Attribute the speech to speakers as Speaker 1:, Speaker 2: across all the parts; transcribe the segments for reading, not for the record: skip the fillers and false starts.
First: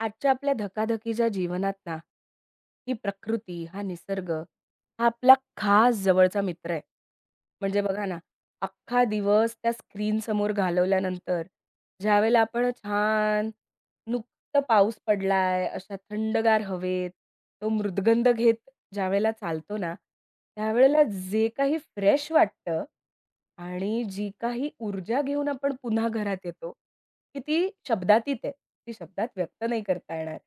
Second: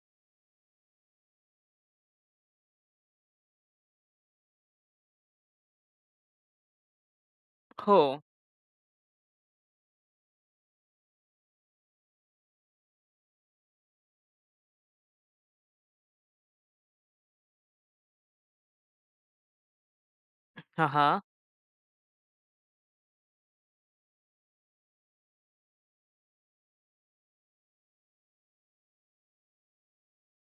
Speaker 1: आजच्या आपल्या धकाधकीच्या जीवनात ना, ही प्रकृती, हा निसर्ग, हा आपला खास जवळचा मित्र आहे. म्हणजे
Speaker 2: हो.
Speaker 1: बघा ना, अख्खा दिवस त्या स्क्रीनसमोर घालवल्यानंतर ज्यावेळेला आपण छान नुकतं पाऊस पडलाय, अशा थंडगार हवेत, तो मृदगंध घेत ज्यावेळेला चालतो ना,
Speaker 2: हां,
Speaker 1: त्यावेळेला
Speaker 2: हां.
Speaker 1: जे काही फ्रेश वाटतं आणि जी काही ऊर्जा घेऊन आपण पुन्हा घरात येतो, की शब्दातीत आहे. ती शब्दात व्यक्त नाही करता येणार.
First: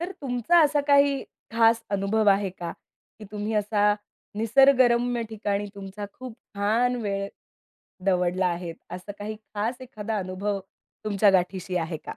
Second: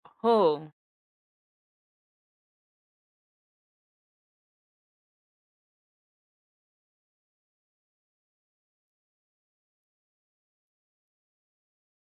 Speaker 1: तर
Speaker 2: हो.
Speaker 1: तुमचा असा काही खास अनुभव आहे का? की तुम्ही असा निसर्गरम्य ठिकाणी तुमचा खूप छान वेळ दवडला आहे. असा काही खास एखादा अनुभव तुमच्या गाठीशी आहे का?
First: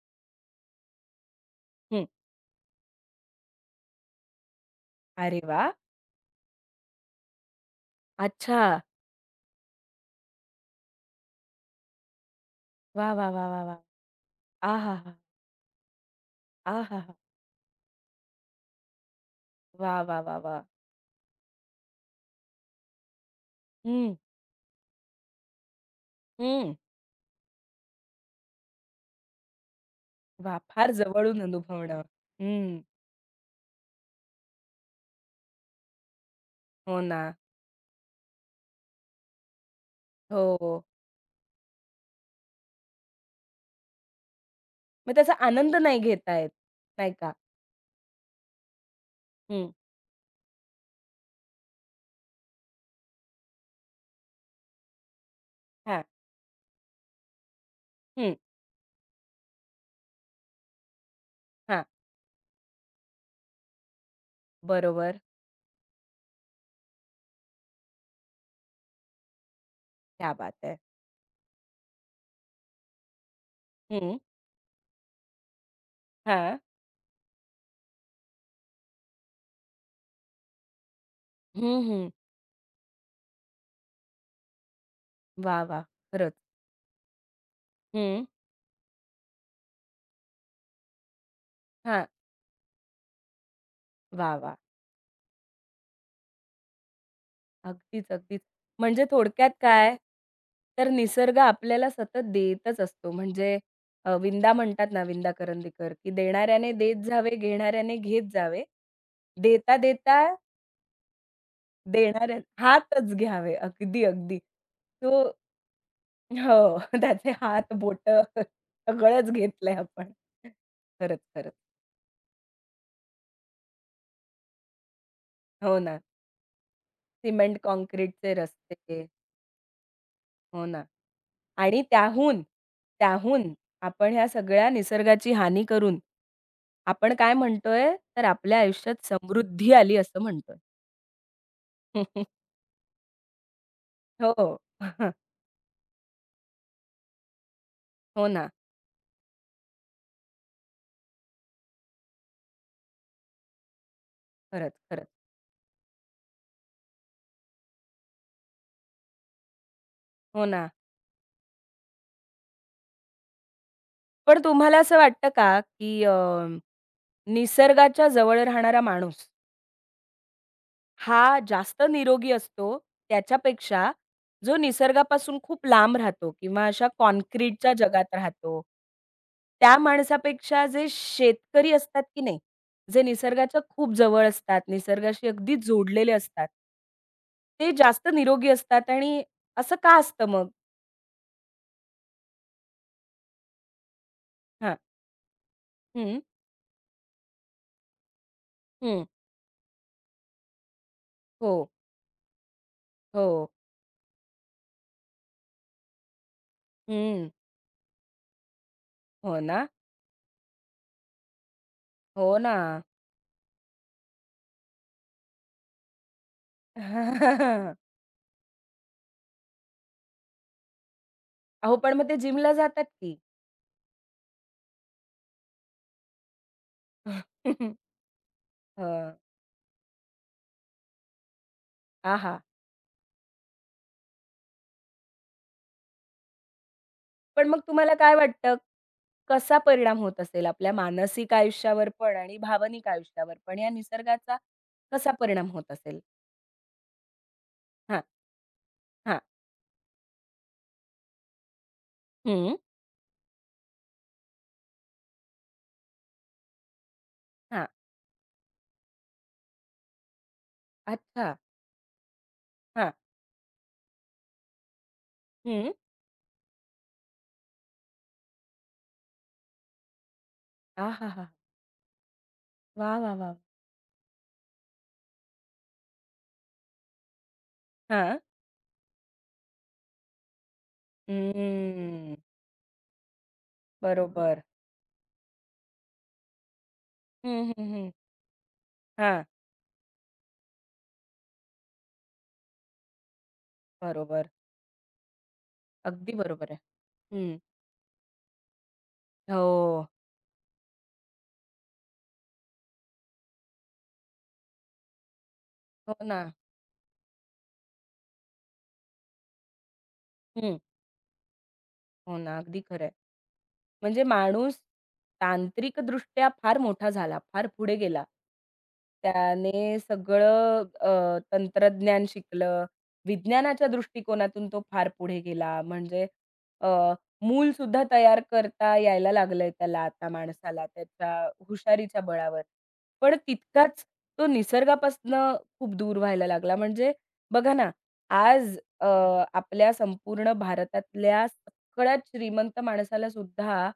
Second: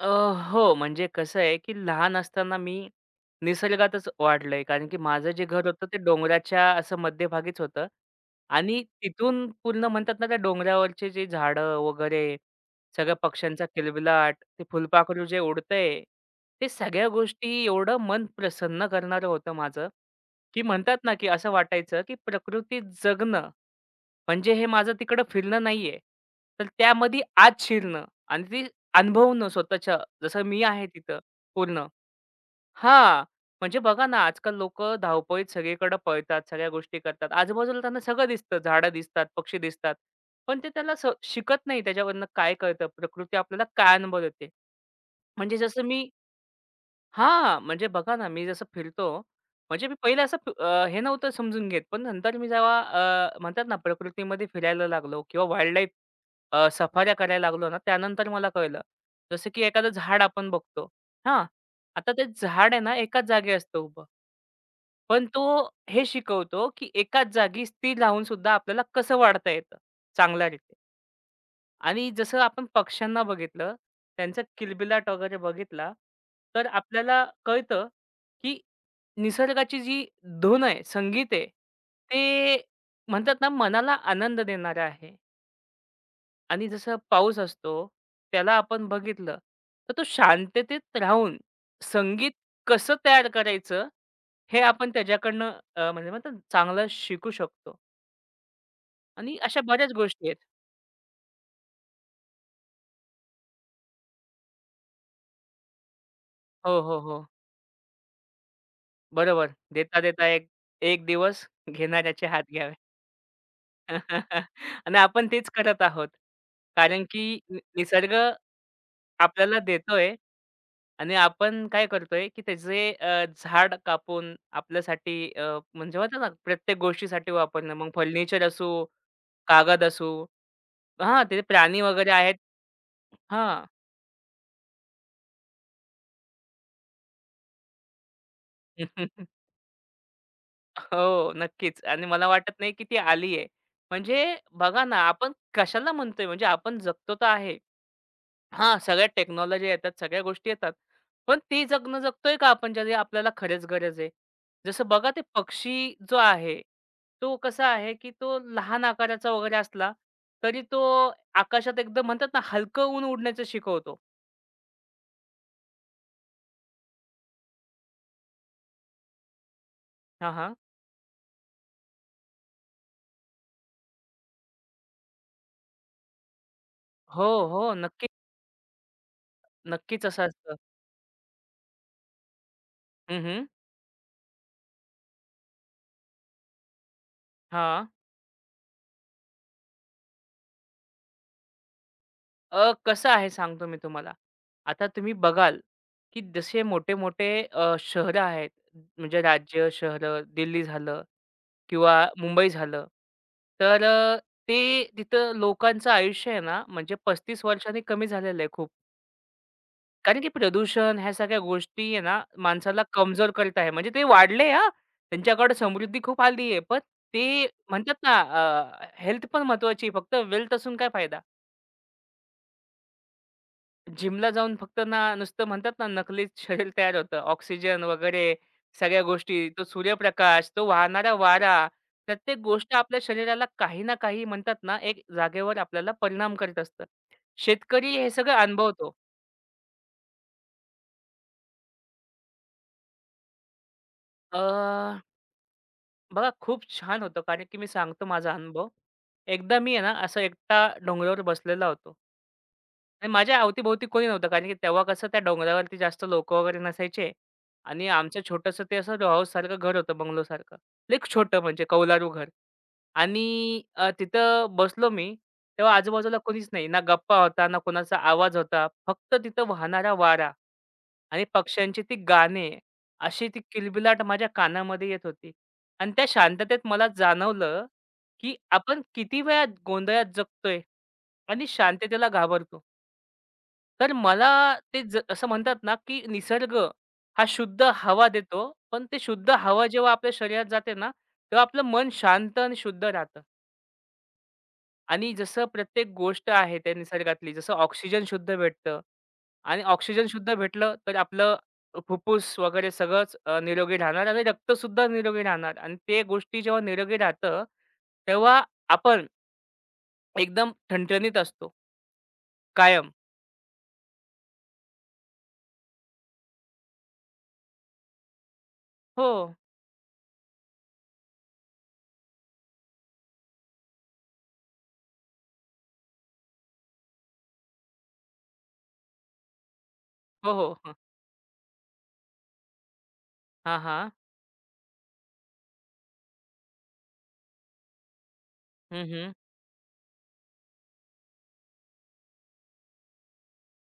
Speaker 2: अ, हो. म्हणजे कसं आहे, की
Speaker 1: हं.
Speaker 2: लहान असताना मी निसर्गातच वाढलोय. कारण की माझं
Speaker 1: अरे
Speaker 2: जे
Speaker 1: वा,
Speaker 2: घर होतं ते डोंगराच्या असं मध्यभागीच होतं
Speaker 1: अच्छा.
Speaker 2: आणि तिथून पूर्ण म्हणतात ना, त्या डोंगरावरचे जे झाडं वगैरे,
Speaker 1: वाह,
Speaker 2: सगळ्या
Speaker 1: वाह, वाह, वाह,
Speaker 2: पक्ष्यांचा
Speaker 1: वाह!
Speaker 2: किलबिलाट, ते
Speaker 1: आहाहा!
Speaker 2: फुलपाखरू जे उडतंय, ते सगळ्या
Speaker 1: आहाहा!
Speaker 2: गोष्टी एवढं मन प्रसन्न करणारं होतं माझं,
Speaker 1: वाह, वाह, वाह, वाह!
Speaker 2: की म्हणतात ना, की असं वाटायचं, की प्रकृतीत जगणं
Speaker 1: हं,
Speaker 2: म्हणजे हे माझं तिकडं फिरणं नाहीये. तर
Speaker 1: हं.
Speaker 2: त्यामध्ये आत शिरणं आणि ते अनुभवणं स्वतःच्या जसं
Speaker 1: वाह!
Speaker 2: मी आहे
Speaker 1: फार
Speaker 2: तिथं
Speaker 1: जवळून
Speaker 2: पूर्ण.
Speaker 1: अनुभवणं. हं.
Speaker 2: हां. म्हणजे बघा ना, आजकाल लोकं धावपळीत सगळीकडे पळतात, सगळ्या गोष्टी
Speaker 1: हो ना.
Speaker 2: करतात. आजूबाजूला त्यांना सगळं दिसतं, झाडं दिसतात, पक्षी दिसतात. पण ते
Speaker 1: हो.
Speaker 2: त्याला शिकत नाही त्याच्यावरनं काय कळतं, प्रकृती आपल्याला काय अनुभव देते.
Speaker 1: मग त्याचा
Speaker 2: म्हणजे
Speaker 1: आनंद
Speaker 2: जसं
Speaker 1: नाही
Speaker 2: मी
Speaker 1: घेता येत, नाही का?
Speaker 2: हां, म्हणजे बघा ना, मी जसं फिरतो,
Speaker 1: हं.
Speaker 2: म्हणजे मी पहिले असं हे नव्हतं समजून घेत. पण नंतर मी जेव्हा म्हणतात ना, प्रकृतीमध्ये फिरायला लागलो किंवा वाईल्डलाईफ
Speaker 1: हां.
Speaker 2: सफाऱ्या करायला लागलो ना, त्यानंतर मला कळलं. जसं की एखादं झाड आपण बघतो, हां.
Speaker 1: हां,
Speaker 2: आता ते झाड आहे ना, एकाच जागी असतं उभं.
Speaker 1: बरोबर.
Speaker 2: पण तो हे शिकवतो, की एकाच जागी स्थिर राहून सुद्धा आपल्याला कसं वाढता येतं
Speaker 1: क्या बात
Speaker 2: चांगल्यारीत्या.
Speaker 1: है!
Speaker 2: आणि जसं आपण पक्ष्यांना बघितलं,
Speaker 1: हं,
Speaker 2: त्यांचा किलबिलाट वगैरे बघितला,
Speaker 1: हां.
Speaker 2: तर आपल्याला कळतं, की निसर्गाची जी धून आहे, संगीत आहे,
Speaker 1: हं, हं.
Speaker 2: ते म्हणतात ना मनाला आनंद देणारं आहे.
Speaker 1: वाह, वाह! खरंच.
Speaker 2: आणि जसं पाऊस असतो,
Speaker 1: हं.
Speaker 2: त्याला आपण बघितलं, तर तो शांततेत राहून
Speaker 1: हां.
Speaker 2: संगीत कसं तयार करायचं,
Speaker 1: वाह, वाह!
Speaker 2: हे आपण त्याच्याकडनं म्हणजे म्हणतात ना चांगलं शिकू शकतो.
Speaker 1: अगदीच, अगदीच. म्हणजे
Speaker 2: आणि
Speaker 1: थोडक्यात
Speaker 2: अशा बऱ्याच
Speaker 1: काय,
Speaker 2: गोष्टी आहेत.
Speaker 1: तर निसर्ग आपल्याला सतत देतच असतो. म्हणजे विंदा म्हणतात ना विंदा करंदीकर, की देणाऱ्याने
Speaker 2: हो,
Speaker 1: देत
Speaker 2: हो, हो.
Speaker 1: जावे, घेणाऱ्याने घेत जावे.
Speaker 2: बरोबर.
Speaker 1: देता-देता
Speaker 2: देता-देता एक एक दिवस घेणाऱ्याचे
Speaker 1: देणाऱ्या
Speaker 2: हात घ्यावे.
Speaker 1: हातच घ्यावे. अगदी, अगदी.
Speaker 2: आणि
Speaker 1: तो
Speaker 2: आपण
Speaker 1: हो,
Speaker 2: तेच करत आहोत. कारण की
Speaker 1: त्याचे हात,
Speaker 2: निसर्ग
Speaker 1: बोटं सगळंच
Speaker 2: आपल्याला
Speaker 1: घेतलंय आपण.
Speaker 2: देतोय आणि
Speaker 1: खरंच, खरंच.
Speaker 2: आपण काय करतोय, की त्याचे झाड कापून आपल्यासाठी
Speaker 1: हो
Speaker 2: म्हणजे
Speaker 1: ना.
Speaker 2: म्हणतात ना, प्रत्येक गोष्टीसाठी
Speaker 1: सिमेंट
Speaker 2: वापरणं. मग
Speaker 1: काँक्रीटचे
Speaker 2: फर्निचर असू,
Speaker 1: रस्ते.
Speaker 2: कागद असू
Speaker 1: हो ना.
Speaker 2: हां, ते
Speaker 1: आणि
Speaker 2: प्राणी वगैरे आहेत
Speaker 1: त्याहून, त्याहून
Speaker 2: हां.
Speaker 1: आपण ह्या सगळ्या निसर्गाची हानी करून, आपण काय म्हणतोय, तर आपल्या आयुष्यात समृद्धी आली असं म्हणतोय.
Speaker 2: हो, नक्कीच. आणि मला वाटत नाही, की ती आली आहे. म्हणजे
Speaker 1: हो.
Speaker 2: बघा ना, आपण कशाला म्हणतोय म्हणजे आपण जगतो तर आहे.
Speaker 1: हो ना.
Speaker 2: हां, सगळ्या टेक्नॉलॉजी येतात, सगळ्या गोष्टी येतात. पण ते जगणं जगतोय का आपण ज्याची आपल्याला खरंच गरज आहे?
Speaker 1: खरंच,
Speaker 2: जसं
Speaker 1: खरंच.
Speaker 2: बघा ते पक्षी जो आहे, तो कसा आहे, की तो लहान आकाराचा वगैरे असला,
Speaker 1: हो
Speaker 2: तरी
Speaker 1: ना.
Speaker 2: तो आकाशात एकदम म्हणतात ना, हलकं ऊन उडण्याचं शिकवतो.
Speaker 1: पण तुम्हाला असं वाटतं का, की निसर्गाच्या जवळ राहणारा माणूस
Speaker 2: हां, हां.
Speaker 1: हा जास्त निरोगी असतो, त्याच्यापेक्षा जो निसर्गापासून खूप लांब राहतो किंवा अशा
Speaker 2: हो,
Speaker 1: काँक्रीटच्या
Speaker 2: हो. नक्की,
Speaker 1: जगात राहतो, त्या
Speaker 2: नक्कीच असं असतं.
Speaker 1: माणसापेक्षा जे शेतकरी असतात की नाही, जे
Speaker 2: हं, हं.
Speaker 1: निसर्गाच्या खूप जवळ असतात, निसर्गाशी अगदी जोडलेले असतात ते
Speaker 2: हां.
Speaker 1: जास्त निरोगी असतात आणि असं का असतं मग?
Speaker 2: कसं आहे सांगतो मी तुम्हाला.
Speaker 1: हां.
Speaker 2: आता तुम्ही बघाल,
Speaker 1: हं,
Speaker 2: की जसे मोठे-मोठे शहरं आहेत,
Speaker 1: हं.
Speaker 2: म्हणजे राज्य, शहरं, दिल्ली झालं
Speaker 1: हो,
Speaker 2: किंवा मुंबई झालं.
Speaker 1: हो.
Speaker 2: तर ते तिथं लोकांचं आयुष्य आहे ना, म्हणजे
Speaker 1: हं.
Speaker 2: 35 वर्षांनी कमी झालेलं आहे खूप.
Speaker 1: हो ना,
Speaker 2: कारण की प्रदूषण ह्या सगळ्या गोष्टी आहे ना,
Speaker 1: हो ना.
Speaker 2: माणसाला कमजोर करत आहे. म्हणजे ते वाढले हां, त्यांच्याकडे समृद्धी खूप आली आहे. पण ते म्हणतात ना, हेल्थ पण महत्त्वाची आहे. फक्त वेल्थ असून काय फायदा?
Speaker 1: अहो, पण मग ते जिमला जातात की.
Speaker 2: जिमला जाऊन फक्त ना, नुसतं म्हणतात ना, नकलीच शरीर तयार होतं.
Speaker 1: हं.
Speaker 2: ऑक्सिजन वगैरे सगळ्या
Speaker 1: हां.
Speaker 2: गोष्टी, तो सूर्यप्रकाश, तो वाहणारा वारा,
Speaker 1: आहा!
Speaker 2: प्रत्येक गोष्ट आपल्या शरीराला काही ना काही म्हणतात ना, एक जागेवर आपल्याला परिणाम करत असतं.
Speaker 1: पण मग तुम्हाला
Speaker 2: शेतकरी हे
Speaker 1: काय
Speaker 2: सगळं
Speaker 1: वाटतं,
Speaker 2: अनुभवतो.
Speaker 1: कसा परिणाम होत असेल आपल्या मानसिक आयुष्यावर पण आणि भावनिक आयुष्यावर पण या निसर्गाचा
Speaker 2: अ,
Speaker 1: कसा परिणाम होत असेल?
Speaker 2: बघा खूप छान होतं. कारण की मी
Speaker 1: हां,
Speaker 2: सांगतो माझा अनुभव.
Speaker 1: हां.
Speaker 2: एकदा मी आहे ना, असं एकटा डोंगरावर बसलेला होतो.
Speaker 1: हं.
Speaker 2: आणि माझ्या अवतीभोवती कोणी नव्हतं. कारण की तेव्हा कसं त्या डोंगरावरती जास्त लोकं वगैरे नसायचे
Speaker 1: हां.
Speaker 2: आणि आमचं छोटंसं ते असं row हाऊससारखं घर होतं, बंगलोसारखं. लई
Speaker 1: अच्छा.
Speaker 2: छोटं म्हणजे कौलारू घर
Speaker 1: हां.
Speaker 2: आणि तिथं बसलो मी.
Speaker 1: हं.
Speaker 2: तेव्हा आजूबाजूला कोणीच नाही. ना गप्पा होता, ना कोणाचा आवाज होता. फक्त तिथं वाहणारा वारा. आणि
Speaker 1: आहाहा!
Speaker 2: पक्ष्यांची ती गाणे,
Speaker 1: वाह, वाह,
Speaker 2: अशी
Speaker 1: वाह!
Speaker 2: ती किलबिलाट माझ्या कानामध्ये येत होती. आणि त्या शांततेत मला जाणवलं,
Speaker 1: हां.
Speaker 2: की आपण किती वेळा गोंधळात जगतोय आणि शांततेला
Speaker 1: हम्म.
Speaker 2: घाबरतो. तर मला
Speaker 1: बरोबर.
Speaker 2: ते असं म्हणतात ना, की निसर्ग हा
Speaker 1: हं, हं,
Speaker 2: शुद्ध
Speaker 1: हं.
Speaker 2: हवा देतो, पण ते
Speaker 1: हां.
Speaker 2: शुद्ध हवा जेव्हा आपल्या शरीरात जाते ना, तेव्हा आपलं मन शांत आणि शुद्ध राहतं.
Speaker 1: बरोबर.
Speaker 2: आणि जसं प्रत्येक
Speaker 1: अगदी
Speaker 2: गोष्ट
Speaker 1: बरोबर आहे.
Speaker 2: आहे त्या निसर्गातली,
Speaker 1: हं.
Speaker 2: जसं ऑक्सिजन शुद्ध भेटतं. आणि
Speaker 1: हो.
Speaker 2: ऑक्सिजन शुद्ध भेटलं तर आपलं फुफ्फुस वगैरे सगळंच निरोगी राहणार आणि रक्तसुद्धा निरोगी राहणार आणि
Speaker 1: हो
Speaker 2: ते
Speaker 1: ना.
Speaker 2: गोष्टी जेव्हा निरोगी राहतं, तेव्हा आपण एकदम
Speaker 1: हं.
Speaker 2: ठणठणीत असतो
Speaker 1: हो ना, अगदी खरं आहे.
Speaker 2: कायम.
Speaker 1: म्हणजे माणूस तांत्रिकदृष्ट्या फार मोठा झाला, फार पुढे गेला.
Speaker 2: हो.
Speaker 1: त्याने सगळं तंत्रज्ञान शिकलं. विज्ञानाच्या दृष्टिकोनातून तो फार पुढे गेला. म्हणजे अ, मूलसुद्धा तयार करता यायला लागलंय त्याला आता
Speaker 2: हो, हो.
Speaker 1: माणसाला
Speaker 2: हं.
Speaker 1: त्याच्या हुशारीच्या बळावर. पण
Speaker 2: हां,
Speaker 1: तितकाच
Speaker 2: हां.
Speaker 1: तो निसर्गापासनं खूप दूर व्हायला लागला. म्हणजे बघा ना, आज
Speaker 2: हं,
Speaker 1: अ,
Speaker 2: हं.
Speaker 1: आपल्या संपूर्ण भारतातल्या सगळ्यात श्रीमंत माणसाला सुद्धा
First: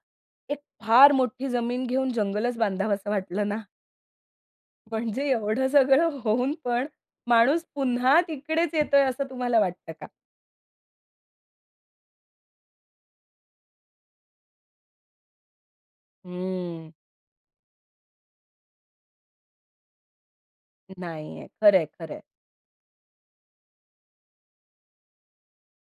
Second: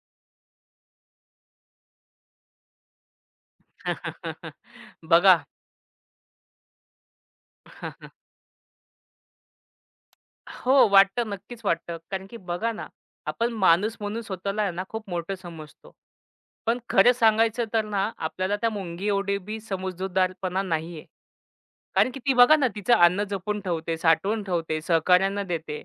Speaker 1: एक फार मोठी जमीन घेऊन जंगलच बांधावंसं वाटलं ना, म्हणजे
Speaker 2: बघा.
Speaker 1: एवढं सगळं होऊन पण माणूस पुन्हा तिकडेच येतोय असं तुम्हाला वाटतं का?
Speaker 2: हो, वाटतं. नक्कीच वाटतं. कारण की बघा ना, आपण माणूस म्हणून स्वतःला आहे ना खूप मोठं समजतो. पण
Speaker 1: हम्म.
Speaker 2: खरं सांगायचं तर ना, आपल्याला त्या मुंगी एवढी बी समजूतदारपणा नाहीये.
Speaker 1: नाहीये. खरंय,
Speaker 2: कारण
Speaker 1: खरंय.
Speaker 2: की ती बघा ना, तिचं अन्न जपून ठेवते, साठवून ठेवते, सहकाऱ्यांना देते.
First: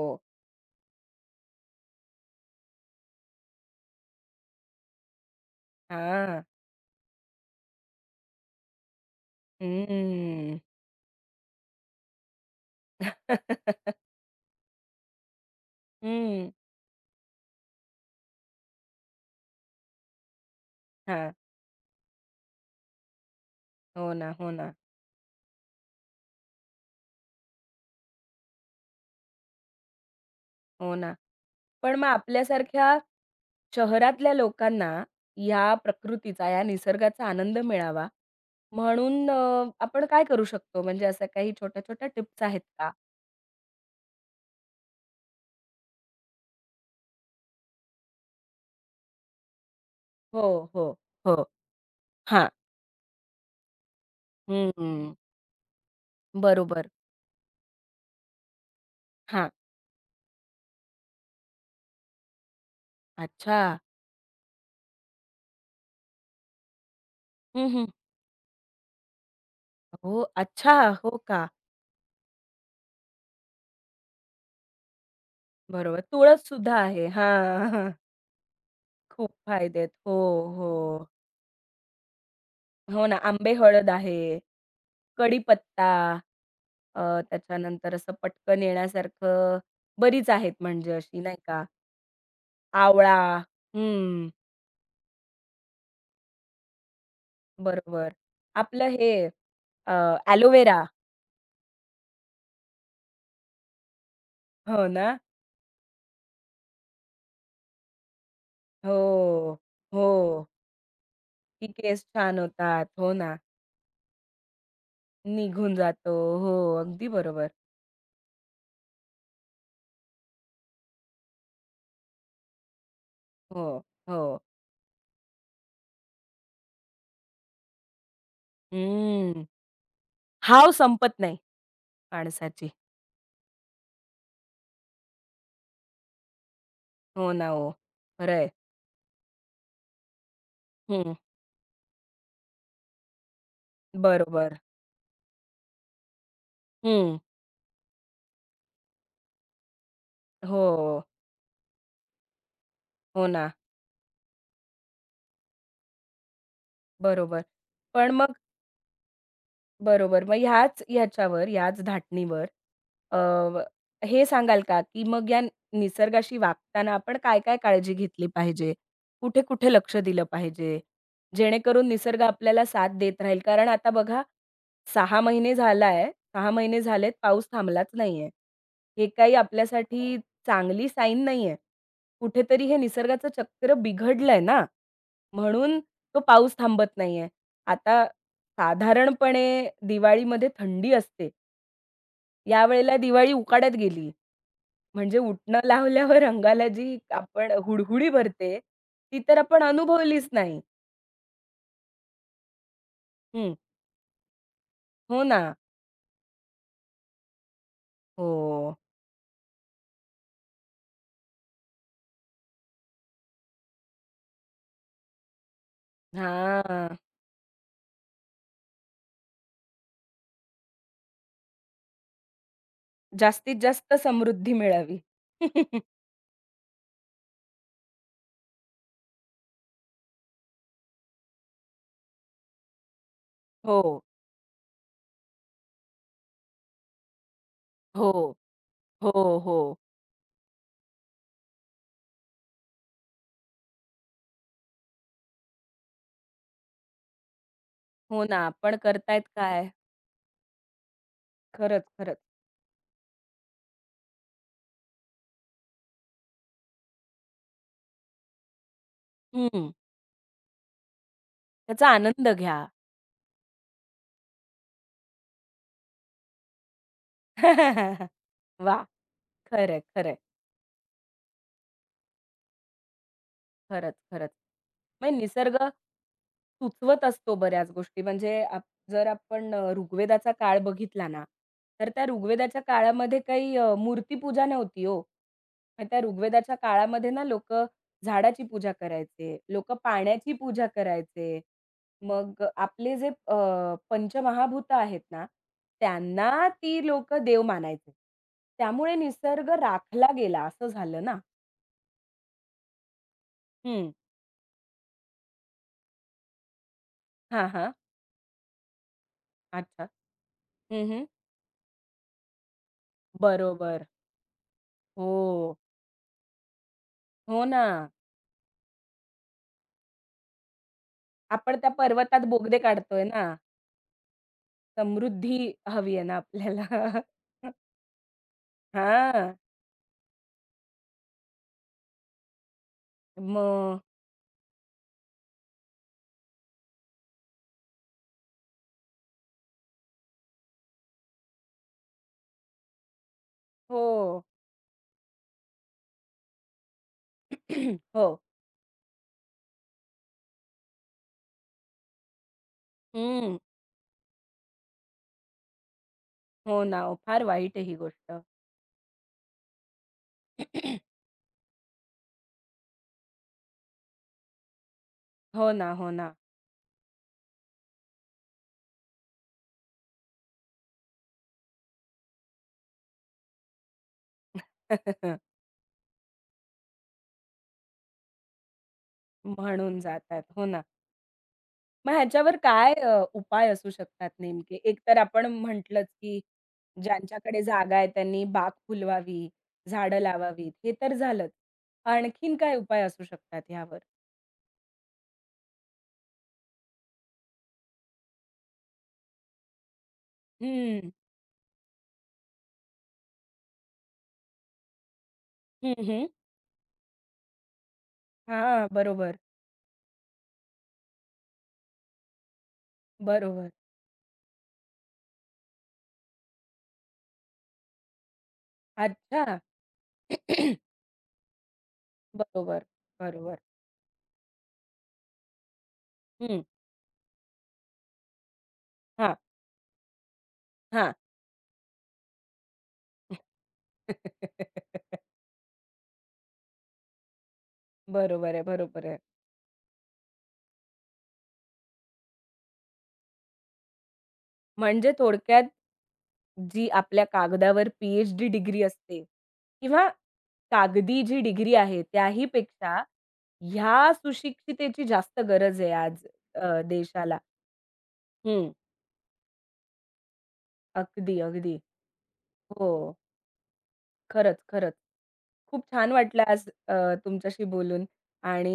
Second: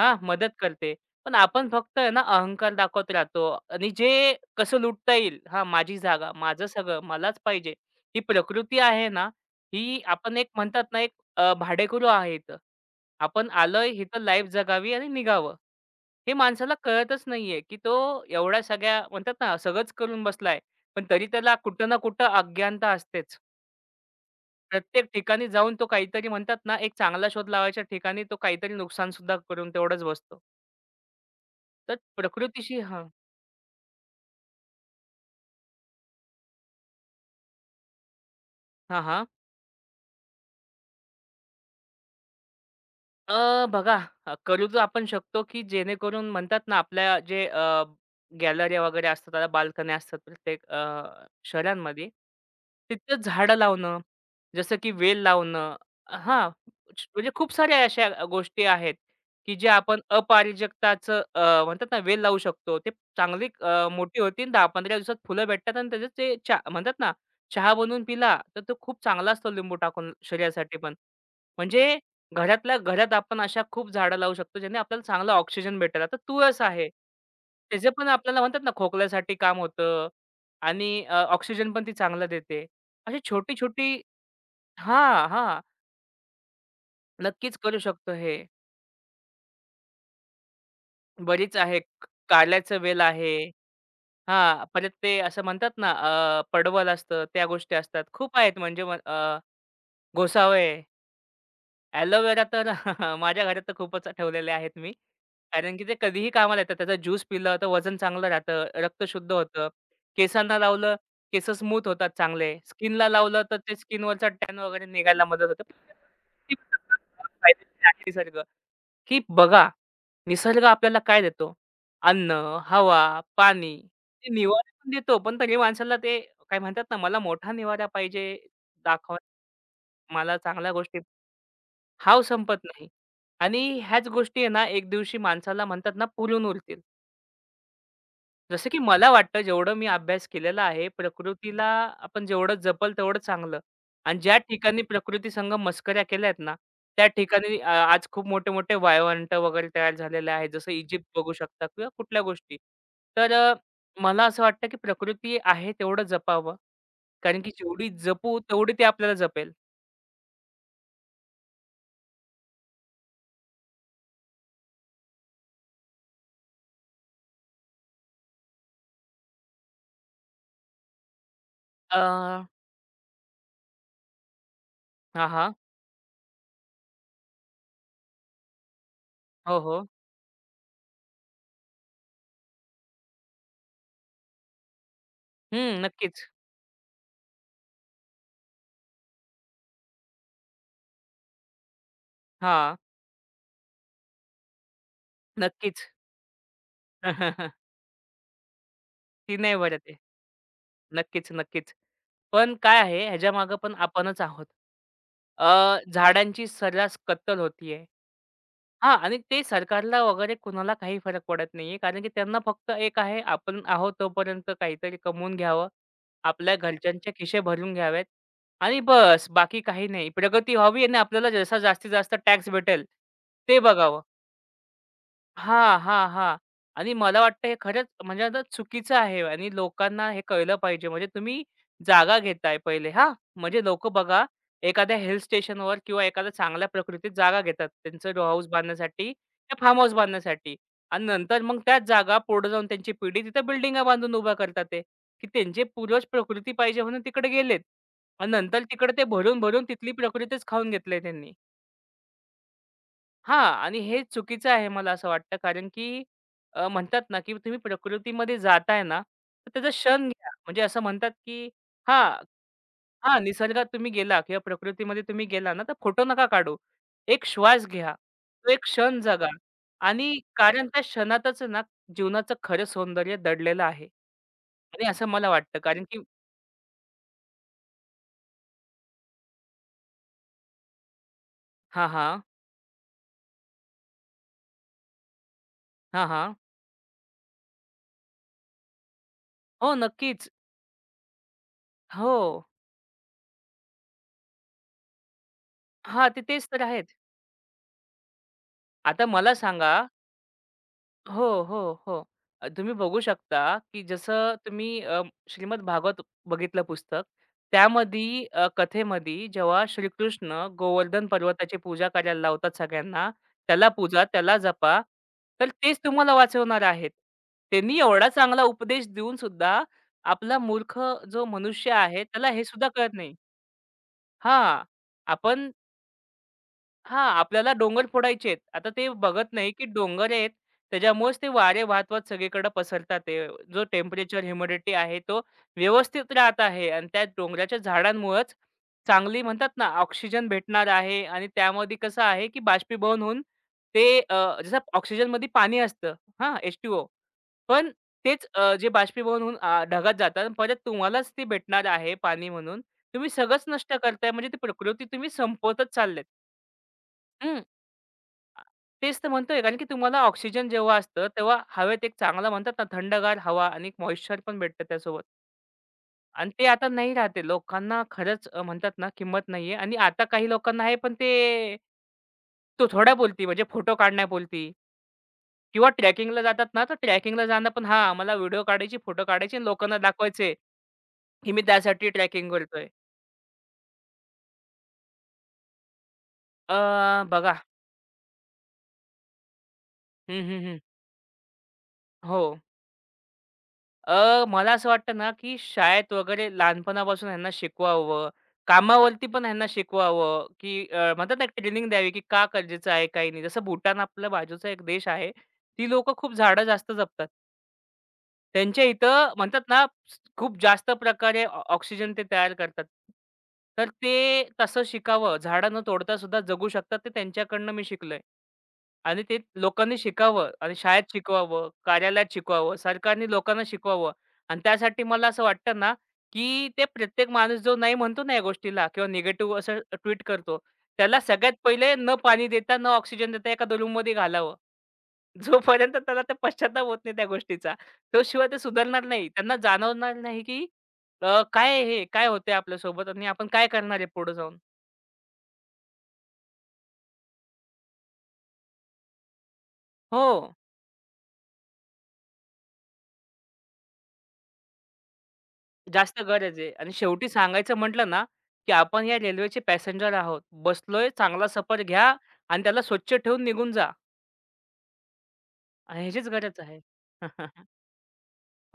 Speaker 2: हां, मदत करते. पण आपण फक्त आहे ना अहंकार दाखवत राहतो आणि जे कसं लुटता येईल, हां, माझी जागा,
Speaker 1: हां.
Speaker 2: माझं सगळं, मलाच पाहिजे. ही प्रकृती आहे ना, ही आपण एक
Speaker 1: हम्म.
Speaker 2: म्हणतात ना, एक भाडेकरू आहे इथं. आपण आलोय इथं लाईफ जगावी आणि निघावं. हे
Speaker 1: हम्म.
Speaker 2: माणसाला कळतच नाहीये, की तो एवढ्या सगळ्या म्हणतात ना, सगळंच करून बसलाय. पण तरी
Speaker 1: हां.
Speaker 2: त्याला कुठं ना कुठं अज्ञानता असतेच.
Speaker 1: हो ना, हो ना,
Speaker 2: प्रत्येक ठिकाणी जाऊन तो काहीतरी म्हणतात ना, एक चांगला शोध लावायच्या ठिकाणी तो काहीतरी नुकसान सुद्धा करून तेवढंच बसतो.
Speaker 1: हो ना. पण
Speaker 2: तर
Speaker 1: मग
Speaker 2: प्रकृतीशी
Speaker 1: आपल्यासारख्या
Speaker 2: हां.
Speaker 1: शहरातल्या लोकांना या प्रकृतीचा, या निसर्गाचा आनंद मिळावा
Speaker 2: हां, हां.
Speaker 1: म्हणून आपण काय करू शकतो? म्हणजे अशा काही छोट्या-छोट्या टिप्स आहेत का?
Speaker 2: बघा करू तर आपण शकतो, की जेणेकरून म्हणतात ना, आपल्या जे गॅलऱ्या वगैरे असतात, त्याला बाल्कन्या असतात
Speaker 1: हो,
Speaker 2: प्रत्येक
Speaker 1: हो, हो.
Speaker 2: शहरांमध्ये.
Speaker 1: हां.
Speaker 2: तिथं झाडं लावणं, जसं की
Speaker 1: हं.
Speaker 2: वेल लावणं हां,
Speaker 1: बरोबर.
Speaker 2: म्हणजे खूप साऱ्या अशा गोष्टी आहेत,
Speaker 1: हां.
Speaker 2: की जे आपण अपारिजाताचं म्हणतात ना, वेल लावू शकतो. ते चांगली
Speaker 1: अच्छा.
Speaker 2: मोठी होतील, 10-15 दिवसात फुलं भेटतात आणि त्याचं ते म्हणतात ना,
Speaker 1: हं,
Speaker 2: चहा
Speaker 1: हं.
Speaker 2: बनवून पिला, तर तो खूप चांगला असतो लिंबू टाकून
Speaker 1: हो. अच्छा.
Speaker 2: शरीरासाठी पण.
Speaker 1: हो का?
Speaker 2: म्हणजे घरातल्या घरात आपण अशा खूप झाडं लावू शकतो, ज्याने आपल्याला चांगला ऑक्सिजन
Speaker 1: बरोबर.
Speaker 2: भेटेल. आता तुळस
Speaker 1: तुळससुद्धा
Speaker 2: आहे.
Speaker 1: आहे. हां.
Speaker 2: त्याचं पण आपल्याला म्हणतात ना,
Speaker 1: खूप
Speaker 2: खोकल्यासाठी काम
Speaker 1: फायदे आहेत.
Speaker 2: होतं
Speaker 1: हो,
Speaker 2: आणि
Speaker 1: हो.
Speaker 2: ऑक्सिजन पण ती चांगलं देते.
Speaker 1: हो ना.
Speaker 2: अशी
Speaker 1: आंबे हळद
Speaker 2: छोटी-छोटी
Speaker 1: आहे.
Speaker 2: हां, हां.
Speaker 1: कढीपत्ता, अ,
Speaker 2: नक्कीच करू
Speaker 1: त्याच्यानंतर असं
Speaker 2: शकतो हे.
Speaker 1: पटकन येण्यासारखं बरीच आहेत म्हणजे अशी नाही
Speaker 2: बरीच
Speaker 1: का.
Speaker 2: आहे. कारल्याचं वेल
Speaker 1: आवळा
Speaker 2: आहे.
Speaker 1: हं,
Speaker 2: हां, परत ते असं म्हणतात ना, पडवल असतं, त्या गोष्टी असतात.
Speaker 1: बरोबर.
Speaker 2: खूप आहेत म्हणजे
Speaker 1: आपलं हे अ,
Speaker 2: घोसावळे.
Speaker 1: एलोवेरा
Speaker 2: एलोवेरा तर माझ्या घरात तर खूपच ठेवलेले आहेत
Speaker 1: हो
Speaker 2: मी.
Speaker 1: ना.
Speaker 2: कारण की ते कधीही कामाला येतात. त्याचा ज्यूस पिलं तर वजन चांगलं राहतं, रक्त शुद्ध
Speaker 1: हो,
Speaker 2: होतं.
Speaker 1: हो.
Speaker 2: केसांना लावलं, केस
Speaker 1: की
Speaker 2: स्मूथ
Speaker 1: केस
Speaker 2: होतात
Speaker 1: छान
Speaker 2: चांगले.
Speaker 1: होतात.
Speaker 2: स्किनला
Speaker 1: हो ना.
Speaker 2: लावलं तर ते स्किनवरचा टॅन वगैरे निघायला मदत होते.
Speaker 1: निघून जातो. हो,
Speaker 2: किती
Speaker 1: अगदी बरोबर.
Speaker 2: फायदेशीर आहे निसर्ग, की बघा निसर्ग आपल्याला काय देतो? अन्न, हवा,
Speaker 1: हो,
Speaker 2: पाणी ते
Speaker 1: हो.
Speaker 2: निवारा पण देतो. पण तरी माणसाला ते काय म्हणतात ना, मला मोठा निवारा पाहिजे, दाखवा
Speaker 1: हं.
Speaker 2: मला
Speaker 1: हाव
Speaker 2: चांगल्या गोष्टी
Speaker 1: संपत नाही
Speaker 2: हाव संपत
Speaker 1: माणसाची.
Speaker 2: नाही. आणि ह्याच गोष्टी आहे ना, एक दिवशी माणसाला म्हणतात ना, पुरून उरतील.
Speaker 1: हो ना, हो. खरं आहे.
Speaker 2: जसं की मला वाटतं जेवढं मी अभ्यास केलेला आहे,
Speaker 1: हं,
Speaker 2: प्रकृतीला आपण जेवढं जपल तेवढं चांगलं. आणि ज्या
Speaker 1: बरोबर.
Speaker 2: ठिकाणी प्रकृती संग मस्कऱ्या केल्यात ना, त्या
Speaker 1: हं.
Speaker 2: ठिकाणी आज खूप मोठे-मोठे वाळवंट वगैरे तयार झालेले आहेत. जसं
Speaker 1: हो,
Speaker 2: इजिप्त बघू शकता किंवा कुठल्या गोष्टी.
Speaker 1: हो
Speaker 2: तर
Speaker 1: ना.
Speaker 2: मला असं वाटतं की प्रकृती आहे तेवढं जपावं. कारण
Speaker 1: बरोबर.
Speaker 2: की जेवढी
Speaker 1: पण मग
Speaker 2: जपू तेवढी ती आपल्याला जपेल.
Speaker 1: बरोबर. मग ह्याच्यावर, ह्याच धाटणीवर अ, हे सांगाल का, की मग या निसर्गाशी वागताना आपण काय-काय काळजी घेतली पाहिजे? कुठे-कुठे लक्ष दिलं पाहिजे? जेणेकरून
Speaker 2: अ
Speaker 1: निसर्ग आपल्याला साथ देत राहील. कारण आता बघा 6
Speaker 2: हां,
Speaker 1: महिने
Speaker 2: हां.
Speaker 1: झाला आहे. महिने झालेत पाऊस थांबलाच नाहीये. हे काही
Speaker 2: हो, हो.
Speaker 1: आपल्यासाठी चांगली साईन नाहीये. कुठेतरी हे निसर्गाचं चक्र बिघडलंय ना, म्हणून
Speaker 2: हं,
Speaker 1: तो
Speaker 2: नक्कीच.
Speaker 1: पाऊस थांबत नाहीये. आता साधारणपणे दिवाळीमध्ये थंडी असते.
Speaker 2: हां.
Speaker 1: यावेळेला दिवाळी उकाड्यात गेली. म्हणजे उटणं
Speaker 2: नक्कीच.
Speaker 1: लावल्यावर अंगाला जी आपण हुडहुडी भरते, ती
Speaker 2: ती
Speaker 1: तर
Speaker 2: नाही
Speaker 1: आपण
Speaker 2: भरत आहे.
Speaker 1: अनुभवलीच नाही.
Speaker 2: नक्कीच, नक्कीच. पण काय आहे
Speaker 1: हं.
Speaker 2: ह्याच्यामागे पण आपणच आहोत.
Speaker 1: हो ना.
Speaker 2: अ, झाडांची सर्रास कत्तल होतीये.
Speaker 1: हो.
Speaker 2: हां आणि ते सरकारला वगैरे कुणाला काही फरक पडत नाहीये. कारण की त्यांना फक्त एक आहे, आपण आहोत तोपर्यंत काहीतरी कमवून घ्यावं. आपल्या
Speaker 1: हां.
Speaker 2: घरच्यांचे खिसे भरून घ्यावेत आणि बस बाकी काही नाही. प्रगती व्हावी आणि आपल्याला जसा जास्तीत जास्त टॅक्स भेटेल
Speaker 1: जास्तीत
Speaker 2: ते
Speaker 1: जास्त
Speaker 2: बघावं.
Speaker 1: समृद्धी मिळावी.
Speaker 2: हां, हां, हां. आणि मला वाटतं हे खरंच म्हणजे आता चुकीचं आहे आणि लोकांना हे कळलं पाहिजे. म्हणजे तुम्ही जागा घेताय पहिले हां. म्हणजे
Speaker 1: हो,
Speaker 2: लोकं बघा एखाद्या हिल स्टेशनवर किंवा एखाद्या चांगल्या प्रकृतीत जागा घेतात.
Speaker 1: हो,
Speaker 2: त्यांचं रो हाऊस
Speaker 1: हो,
Speaker 2: बांधण्यासाठी
Speaker 1: हो.
Speaker 2: फार्म हाऊस बांधण्यासाठी आणि नंतर मग त्याच जागा पुढे जाऊन त्यांची पिढी तिथं बिल्डिंगा बांधून उभ्या करतात ते, की त्यांचे पूर्वज प्रकृती पाहिजे म्हणून तिकडे गेलेत
Speaker 1: हो
Speaker 2: आणि
Speaker 1: ना.
Speaker 2: नंतर
Speaker 1: आपण
Speaker 2: तिकडे ते
Speaker 1: करतायत
Speaker 2: भरून-भरून
Speaker 1: काय?
Speaker 2: तिथली प्रकृतीच खाऊन घेतली त्यांनी.
Speaker 1: खरंच, खरंच.
Speaker 2: हां आणि हे चुकीचं आहे मला असं वाटतं कारण की म्हणतात ना, की तुम्ही प्रकृतीमध्ये जाताय ना, तर त्याचा
Speaker 1: हं.
Speaker 2: क्षण घ्या. म्हणजे असं म्हणतात, की
Speaker 1: त्याचा
Speaker 2: हां,
Speaker 1: आनंद घ्या.
Speaker 2: हां, निसर्गात तुम्ही गेला किंवा प्रकृतीमध्ये तुम्ही गेला ना, तर फोटो नका काढू. एक श्वास घ्या, तो एक
Speaker 1: वाह!
Speaker 2: क्षण जगा
Speaker 1: खरंय,
Speaker 2: आणि
Speaker 1: खरंय.
Speaker 2: कारण त्या क्षणातच ना, जीवनाचं खरं सौंदर्य दडलेलं आहे
Speaker 1: खरंच, खरंच.
Speaker 2: आणि असं
Speaker 1: म्हणजे
Speaker 2: मला
Speaker 1: निसर्ग
Speaker 2: वाटतं कारण की
Speaker 1: सुचवत असतो बऱ्याच गोष्टी. म्हणजे जर आपण ऋग्वेदाचा काळ बघितला ना, तर
Speaker 2: हां,
Speaker 1: त्या
Speaker 2: हां.
Speaker 1: ऋग्वेदाच्या काळामध्ये काही मूर्तीपूजा नव्हती हो. मग त्या
Speaker 2: हां, हां.
Speaker 1: ऋग्वेदाच्या काळामध्ये ना लोकं झाडाची पूजा करायचे, लोकं
Speaker 2: हो, नक्कीच.
Speaker 1: पाण्याची पूजा करायचे.
Speaker 2: हो.
Speaker 1: मग आपले जे पंचमहाभूत आहेत ना,
Speaker 2: हां, ते
Speaker 1: त्यांना
Speaker 2: तेच तर
Speaker 1: ती
Speaker 2: आहेत.
Speaker 1: लोकं देव मानायचे. त्यामुळे
Speaker 2: आता मला
Speaker 1: निसर्ग
Speaker 2: सांगा
Speaker 1: राखला गेला असं झालं ना.
Speaker 2: हो, हो, हो. तुम्ही बघू शकता, की
Speaker 1: हं.
Speaker 2: जसं तुम्ही श्रीमद भागवत बघितलं पुस्तक.
Speaker 1: हां, हां.
Speaker 2: त्यामध्ये कथेमध्ये जेव्हा
Speaker 1: अच्छा.
Speaker 2: श्रीकृष्ण
Speaker 1: हं,
Speaker 2: गोवर्धन पर्वताची पूजा करायला लावतात सगळ्यांना, त्याला
Speaker 1: बरोबर.
Speaker 2: पूजा, त्याला जपा. तर
Speaker 1: हो.
Speaker 2: तेच तुम्हाला वाचवणार आहेत.
Speaker 1: हो ना.
Speaker 2: त्यांनी एवढा चांगला उपदेश देऊन सुद्धा आपला मूर्ख जो
Speaker 1: आपण त्या
Speaker 2: मनुष्य आहे
Speaker 1: पर्वतात
Speaker 2: त्याला हे
Speaker 1: बोगदे
Speaker 2: सुद्धा कळत
Speaker 1: काढतोय
Speaker 2: नाही.
Speaker 1: ना.
Speaker 2: हां.
Speaker 1: समृद्धी
Speaker 2: आपण
Speaker 1: हवी आहे ना आपल्याला.
Speaker 2: हां, आपल्याला डोंगर फोडायचे आहेत. आता ते बघत
Speaker 1: हां.
Speaker 2: नाही, की डोंगर आहेत. त्याच्यामुळेच ते वारे वाहत-वाहत सगळीकडे पसरतात ते जो
Speaker 1: मग.
Speaker 2: टेम्परेचर, ह्युमिडिटी आहे तो व्यवस्थित राहत आहे आणि त्या डोंगराच्या झाडांमुळेच चांगली म्हणतात ना, ऑक्सिजन भेटणार आहे आणि त्यामध्ये कसं आहे, की बाष्पीभवन होऊन ते
Speaker 1: हो.
Speaker 2: जसं ऑक्सिजनमध्ये पाणी असतं हां, H2O. पण
Speaker 1: हो.
Speaker 2: तेच जे बाष्पीभवन होऊन ढगात जातात परत तुम्हालाच ते भेटणार आहे पाणी म्हणून. तुम्ही
Speaker 1: हं.
Speaker 2: सगळंच नष्ट करताय म्हणजे ती प्रकृती तुम्ही संपवतच चाललेत.
Speaker 1: हो ना. ओ फार वाईट आहे ही गोष्ट.
Speaker 2: आ, तेच तर म्हणतोय कारण की तुम्हाला ऑक्सिजन जेव्हा असतं, तेव्हा हवेत एक चांगला म्हणतात ना थंडगार हवा आणि एक मॉइश्चर पण भेटतं त्यासोबत
Speaker 1: हो ना, हो ना.
Speaker 2: आणि ते आता नाही राहते. लोकांना खरंच म्हणतात ना किंमत नाहीये आणि आता काही लोकांना आहे पण ते तो थोड्यापुरती म्हणजे फोटो काढण्यापुरती किंवा ट्रॅकिंगला जातात ना, तर ट्रॅकिंगला जाणं पण हां, मला व्हिडिओ काढायची, फोटो काढायचे आणि
Speaker 1: म्हणून
Speaker 2: लोकांना
Speaker 1: जातात.
Speaker 2: दाखवायचे,
Speaker 1: हो ना.
Speaker 2: की मी त्यासाठी
Speaker 1: मग
Speaker 2: ट्रॅकिंग
Speaker 1: ह्याच्यावर
Speaker 2: करतोय.
Speaker 1: काय उपाय असू शकतात नेमके? एक तर आपण म्हटलंच, की
Speaker 2: बघा
Speaker 1: ज्यांच्याकडे जागा आहे त्यांनी बाग फुलवावी, झाडं
Speaker 2: हं, हं,
Speaker 1: लावावीत,
Speaker 2: हं.
Speaker 1: हे तर झालंच.
Speaker 2: हो.
Speaker 1: आणखीन काय उपाय असू शकतात ह्यावर?
Speaker 2: मला असं वाटतं ना, की शाळेत वगैरे लहानपणापासून ह्यांना शिकवावं. कामावरती पण ह्यांना शिकवावं, की
Speaker 1: हं.
Speaker 2: म्हणतात ना, ट्रेनिंग द्यावी, की का गरजेचं आहे, काही नाही. जसं भूटान आपल्या बाजूचा एक देश आहे. ती
Speaker 1: हं,
Speaker 2: लोकं
Speaker 1: हं.
Speaker 2: खूप झाडं जास्त जपतात. त्यांच्या
Speaker 1: हां,
Speaker 2: इथं
Speaker 1: बरोबर,
Speaker 2: म्हणतात ना, खूप जास्त प्रकारे ऑक्सिजन ते तयार करतात.
Speaker 1: बरोबर.
Speaker 2: तर ते तसं शिकावं. झाडं न तोडता सुद्धा जगू शकतात ते त्यांच्याकडनं मी शिकलोय. आणि ते
Speaker 1: अच्छा.
Speaker 2: लोकांनी शिकावं आणि शाळेत शिकवावं, कार्यालयात शिकवावं,
Speaker 1: बरोबर,
Speaker 2: सरकारने
Speaker 1: बरोबर.
Speaker 2: लोकांना शिकवावं. आणि त्यासाठी मला असं वाटतं ना,
Speaker 1: हं.
Speaker 2: की ते प्रत्येक माणूस जो नाही म्हणतो ना या गोष्टीला किंवा
Speaker 1: हां,
Speaker 2: निगेटिव्ह असं ट्वीट करतो,
Speaker 1: हां.
Speaker 2: त्याला सगळ्यात पहिले न पाणी देता, न ऑक्सिजन देता एखाद्या रूममध्ये घालावं. जोपर्यंत त्याला ते पश्चात्ताप होत नाही त्या गोष्टीचा. तो शिवाय
Speaker 1: बरोबर
Speaker 2: ते
Speaker 1: आहे,
Speaker 2: सुधारणार
Speaker 1: बरोबर आहे.
Speaker 2: नाही. त्यांना जाणवणार नाही, की काय आहे हे? काय होतंय आपल्यासोबत आणि आपण काय करणार आहे पुढे जाऊन?
Speaker 1: म्हणजे थोडक्यात जी आपल्या कागदावर PhD डिग्री असते किंवा
Speaker 2: हो,
Speaker 1: कागदी जी डिग्री आहे त्याही पेक्षा ह्या सुशिक्षितेची जास्त गरज आहे आज
Speaker 2: जास्त गरज आहे आणि शेवटी
Speaker 1: देशाला.
Speaker 2: सांगायचं म्हटलं ना,
Speaker 1: हं.
Speaker 2: की आपण या रेल्वेचे पॅसेंजर आहोत. बसलोय,
Speaker 1: अगदी,
Speaker 2: चांगला
Speaker 1: अगदी.
Speaker 2: सफर घ्या आणि त्याला
Speaker 1: हो.
Speaker 2: स्वच्छ ठेवून निघून जा.
Speaker 1: खरंच, खरंच. खूप छान
Speaker 2: ह्याचीच
Speaker 1: वाटलं
Speaker 2: गरज
Speaker 1: आज
Speaker 2: आहे.
Speaker 1: तुमच्याशी बोलून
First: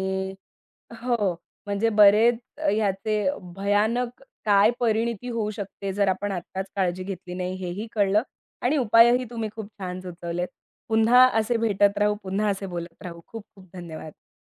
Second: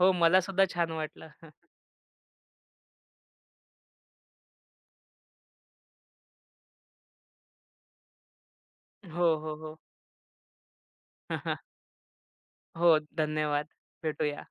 Speaker 2: हो, मला सुद्धा छान वाटलं.
Speaker 1: हो, म्हणजे बरेच ह्याचे भयानक काय परिणिती होऊ शकते जर आपण आत्ताच काळजी घेतली नाही हेही कळलं आणि उपायही
Speaker 2: हो,
Speaker 1: तुम्ही
Speaker 2: हो,
Speaker 1: खूप
Speaker 2: हो.
Speaker 1: छान सुचवलेत. पुन्हा असे भेटत राहू, पुन्हा असे
Speaker 2: हो,
Speaker 1: बोलत राहू. खूप खूप
Speaker 2: धन्यवाद.
Speaker 1: धन्यवाद.
Speaker 2: भेटूया.